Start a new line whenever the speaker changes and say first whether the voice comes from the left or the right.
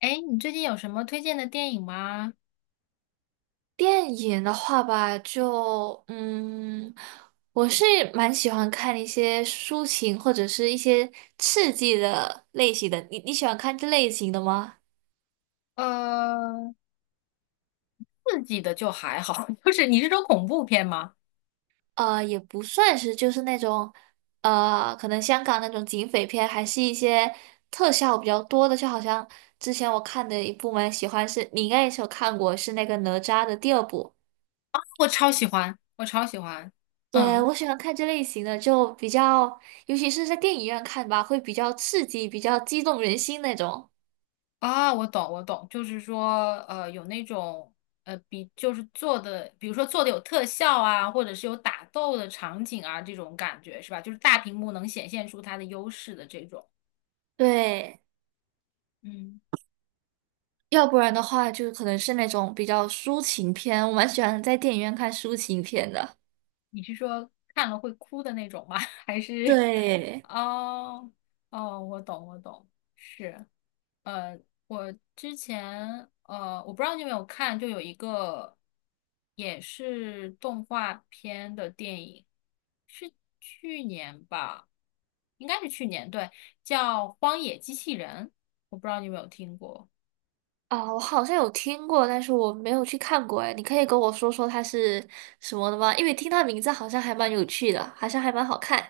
left: 哎，你最近有什么推荐的电影吗？
right: 电影的话吧，我是蛮喜欢看一些抒情或者是一些刺激的类型的。你喜欢看这类型的吗？
left: 呃，刺激的就还好，就是你是说恐怖片吗？
right: 也不算是，就是那种可能香港那种警匪片，还是一些特效比较多的。就好像之前我看的一部蛮喜欢是，你应该也是有看过，是那个哪吒的第二部。
left: 我超喜欢，我超喜欢。
right: 对，
left: 嗯。
right: 我喜欢看这类型的，就比较，尤其是在电影院看吧，会比较刺激，比较激动人心那种。
left: 啊，我懂，我懂，就是说，有那种，比如说做的有特效啊，或者是有打斗的场景啊，这种感觉是吧？就是大屏幕能显现出它的优势的这种。
right: 对，
left: 嗯。
right: 要不然的话，就可能是那种比较抒情片，我蛮喜欢在电影院看抒情片的。
left: 你是说看了会哭的那种吗？还是？
right: 对。
left: 哦。哦，我懂，我懂，是。呃，我之前我不知道你有没有看，就有一个也是动画片的电影，是去年吧，应该是去年，对，叫《荒野机器人》，我不知道你有没有听过。
right: 啊，我好像有听过，但是我没有去看过。哎，你可以跟我说说它是什么的吗？因为听它名字好像还蛮有趣的，好像还蛮好看。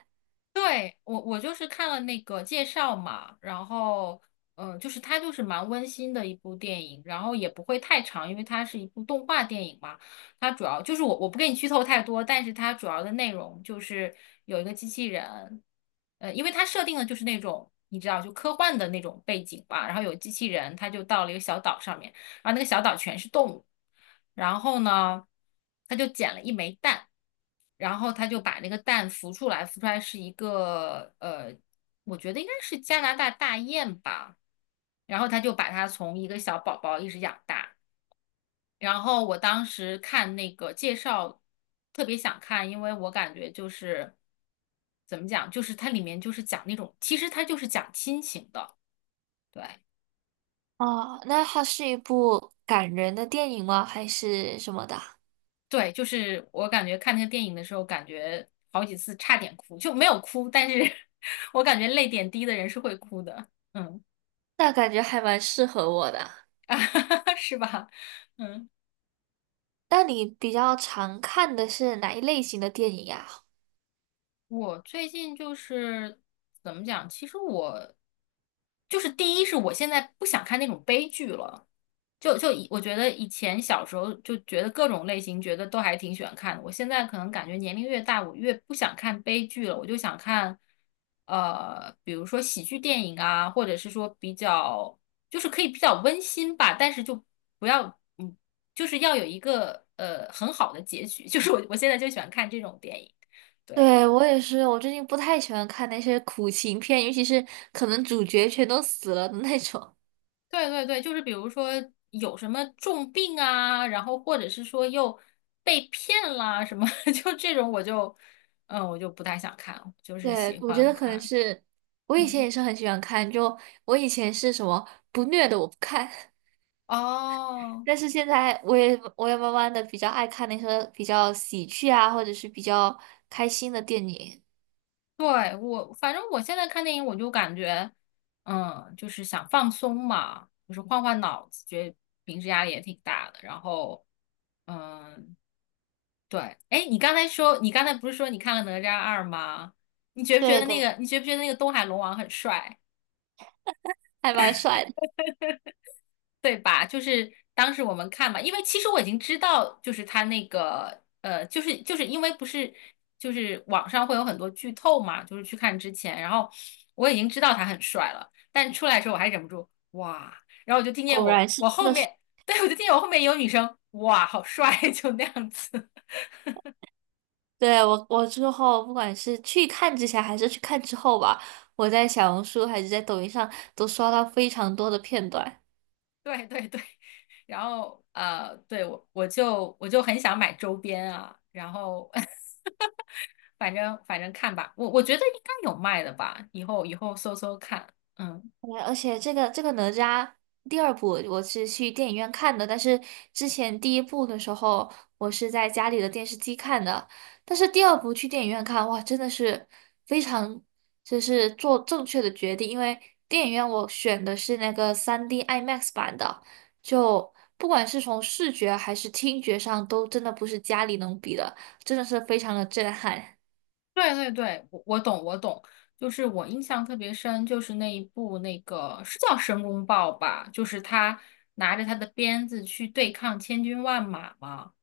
left: 对，我就是看了那个介绍嘛，然后就是它就是蛮温馨的一部电影，然后也不会太长，因为它是一部动画电影嘛。它主要就是我不给你剧透太多，但是它主要的内容就是有一个机器人。因为它设定的就是那种你知道就科幻的那种背景吧，然后有机器人，它就到了一个小岛上面。然后那个小岛全是动物。然后呢，他就捡了一枚蛋，然后他就把那个蛋孵出来，孵出来是一个我觉得应该是加拿大大雁吧。然后他就把它从一个小宝宝一直养大。然后我当时看那个介绍，特别想看，因为我感觉就是怎么讲，就是它里面就是讲那种，其实它就是讲亲情的，对。
right: 哦，那它是一部感人的电影吗？还是什么的？
left: 对，就是我感觉看那个电影的时候，感觉好几次差点哭，就没有哭，但是 我感觉泪点低的人是会哭的，嗯。
right: 那感觉还蛮适合我的。
left: 是吧？嗯。
right: 那你比较常看的是哪一类型的电影呀？
left: 我最近就是怎么讲？其实我就是第一是我现在不想看那种悲剧了，就以我觉得以前小时候就觉得各种类型觉得都还挺喜欢看的，我现在可能感觉年龄越大，我越不想看悲剧了，我就想看比如说喜剧电影啊，或者是说比较就是可以比较温馨吧，但是就不要嗯，就是要有一个很好的结局，就是我现在就喜欢看这种电影，对。
right: 对，我也是，我最近不太喜欢看那些苦情片，尤其是可能主角全都死了的那种。
left: 对对对，就是比如说有什么重病啊，然后或者是说又被骗啦什么，就这种我就，我就不太想看，就是
right: 对，
left: 喜
right: 我觉
left: 欢
right: 得可能
left: 看。
right: 是我以前
left: 嗯，
right: 也是很喜欢看，就我以前是什么不虐的我不看，
left: 哦，
right: 但是现在我也慢慢的比较爱看那些比较喜剧啊，或者是比较开心的电影。
left: 对，我反正我现在看电影，我就感觉，就是想放松嘛，就是换换脑子，觉得平时压力也挺大的，然后，嗯，对。哎，你刚才说，你刚才不是说你看了《哪吒二》吗？你觉不觉
right: 对
left: 得那
right: 对，
left: 个，你觉不觉得那个东海龙王很帅？
right: 还蛮帅的。
left: 对吧？就是当时我们看嘛，因为其实我已经知道，就是他那个就是因为不是就是网上会有很多剧透嘛，就是去看之前，然后我已经知道他很帅了，但出来的时候我还忍不住哇，然后我就听见
right: 果然
left: 我
right: 是。
left: 我
right: 真
left: 后
right: 的。
left: 面。对，我就听见我后面有女生哇，好帅，就那样子。
right: 对，我之后不管是去看之前还是去看之后吧，我在小红书还是在抖音上都刷到非常多的片段。
left: 对对对，然后对我就很想买周边啊，然后 反正看吧，我觉得应该有卖的吧，以后搜搜看，嗯。
right: 对，而且这个哪吒第二部我是去电影院看的，但是之前第一部的时候我是在家里的电视机看的，但是第二部去电影院看，哇，真的是非常就是做正确的决定，因为电影院我选的是那个 3D IMAX 版的，就不管是从视觉还是听觉上都真的不是家里能比的，真的是非常的震撼。
left: 对对对，我懂我懂，就是我印象特别深，就是那一部那个是叫《申公豹》吧，就是他拿着他的鞭子去对抗千军万马嘛。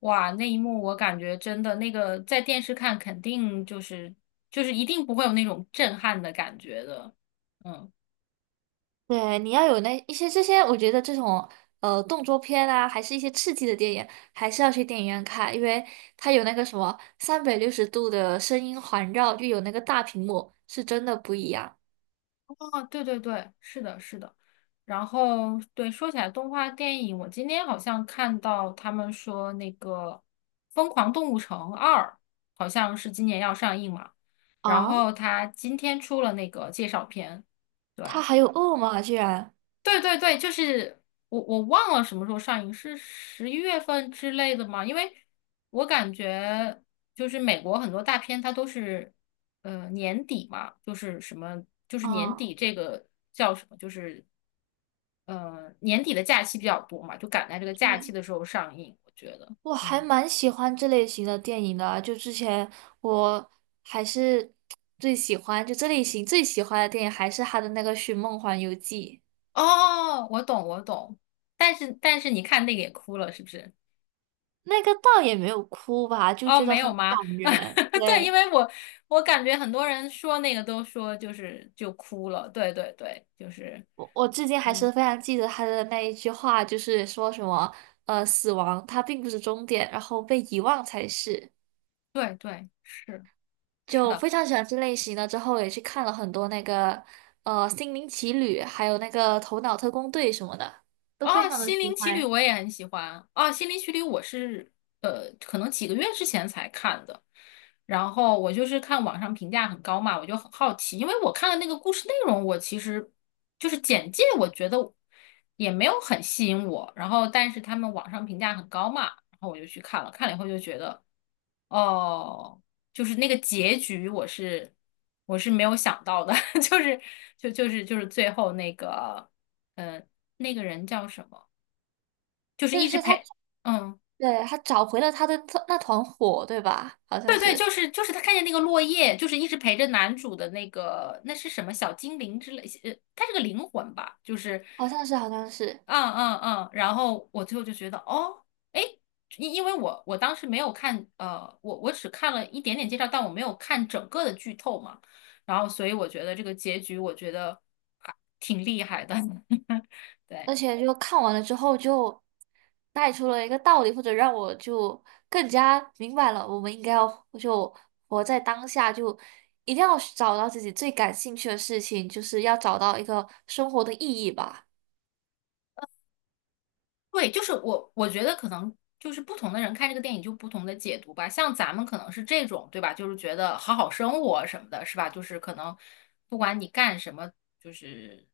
left: 哇，那一幕我感觉真的那个在电视看肯定就是一定不会有那种震撼的感觉的，嗯。
right: 对，你要有那一些这些，我觉得这种动作片啊，还是一些刺激的电影，还是要去电影院看，因为它有那个什么360度的声音环绕，又有那个大屏幕，是真的不一样
left: 哦，对对对，是的，是的。然后，对，说起来动画电影，我今天好像看到他们说那个《疯狂动物城二》好像是今年要上映嘛，然
right: 啊！
left: 后他今天出了那个介绍片，
right: 它
left: 对。
right: 还有恶魔啊，居然
left: 对对对，就是我忘了什么时候上映，是11月份之类的吗？因为我感觉就是美国很多大片它都是年底嘛，就是什么就是年
right: 啊！
left: 底这个叫什么，就是年底的假期比较多嘛，就赶在这个假
right: 对，
left: 期的时候上映，我觉得，
right: 我还
left: 嗯。
right: 蛮喜欢这类型的电影的啊，就之前我还是最喜欢，就这类型最喜欢的电影还是他的那个《寻梦环游记》。
left: 哦，我懂我懂，但是你看那个也哭了，是不是？
right: 那个倒也没有哭吧，就
left: 哦，
right: 觉得
left: 没有
right: 很
left: 吗？
right: 感人。
left: 对，因
right: 对，
left: 为我感觉很多人说那个都说就是就哭了，对对对，就是，
right: 我至今还是
left: 嗯，
right: 非常记得他的那一句话，就是说什么，呃，死亡它并不是终点，然后被遗忘才是。
left: 对对是。是
right: 就
left: 的。
right: 非常喜欢这类型的，之后也去看了很多那个，呃，《心灵奇旅》，还有那个《头脑特工队》什么的，都
left: 哦，
right: 非常的
left: 《心灵
right: 喜
left: 奇旅》
right: 欢。
left: 我也很喜欢。哦，《心灵奇旅》我是可能几个月之前才看的。然后我就是看网上评价很高嘛，我就很好奇，因为我看的那个故事内容，我其实就是简介，我觉得也没有很吸引我。然后，但是他们网上评价很高嘛，然后我就去看了，看了以后就觉得，哦，就是那个结局，我是没有想到的，就是最后那个。嗯。那个人叫什么？就是一
right: 但
left: 直
right: 是他，
left: 陪。嗯。
right: 对，他找回了他的特那团火，对吧？好像
left: 对对，就
right: 是，
left: 是他看见那个落叶，就是一直陪着男主的那个，那是什么小精灵之类，他是个灵魂吧，就是。
right: 好像是，好像是。
left: 嗯嗯嗯，然后我最后就觉得，哦，哎，因为我当时没有看，我只看了一点点介绍，但我没有看整个的剧透嘛，然后所以我觉得这个结局，我觉得还挺厉害的，对。
right: 而且就看完了之后就带出了一个道理，或者让我就更加明白了，我们应该要就活在当下，就一定要找到自己最感兴趣的事情，就是要找到一个生活的意义吧。
left: 对，就是我觉得可能就是不同的人看这个电影就不同的解读吧。像咱们可能是这种，对吧？就是觉得好好生活什么的，是吧？就是可能不管你干什么，就是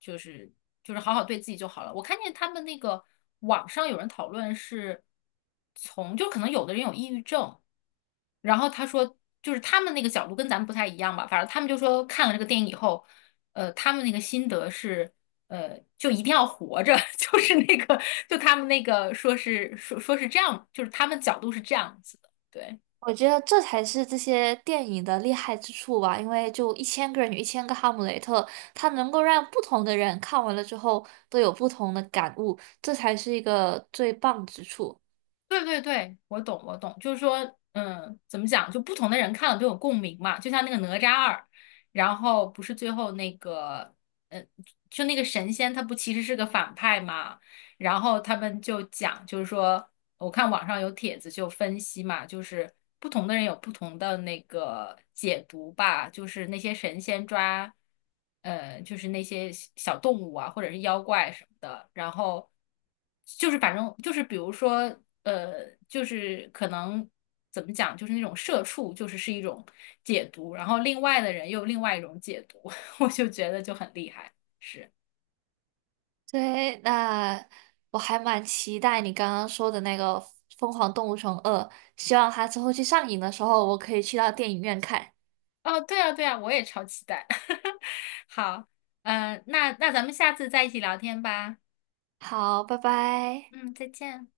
left: 就是就是好好对自己就好了。我看见他们那个网上有人讨论是从，就可能有的人有抑郁症，然后他说，就是他们那个角度跟咱们不太一样吧，反正他们就说看了这个电影以后，他们那个心得是，就一定要活着，就是那个，就他们那个说是这样，就是他们角度是这样子的，对。
right: 我觉得这才是这些电影的厉害之处吧，因为就一千个人有一千个哈姆雷特，它能够让不同的人看完了之后都有不同的感悟，这才是一个最棒之处。
left: 对对对，我懂我懂，就是说，怎么讲，就不同的人看了都有共鸣嘛，就像那个哪吒二，然后不是最后那个，嗯，就那个神仙他不其实是个反派嘛。然后他们就讲，就是说，我看网上有帖子就分析嘛，就是不同的人有不同的那个解读吧，就是那些神仙抓，就是那些小小动物啊，或者是妖怪什么的，然后就是反正就是比如说，就是可能怎么讲，就是那种社畜，就是是一种解读，然后另外的人又有另外一种解读，我就觉得就很厉害，是。
right: 对，那我还蛮期待你刚刚说的那个《疯狂动物城二》，希望它之后去上映的时候，我可以去到电影院看。
left: 哦，对啊，对啊，我也超期待。好。那咱们下次再一起聊天吧。
right: 好，拜拜。
left: 嗯，再见。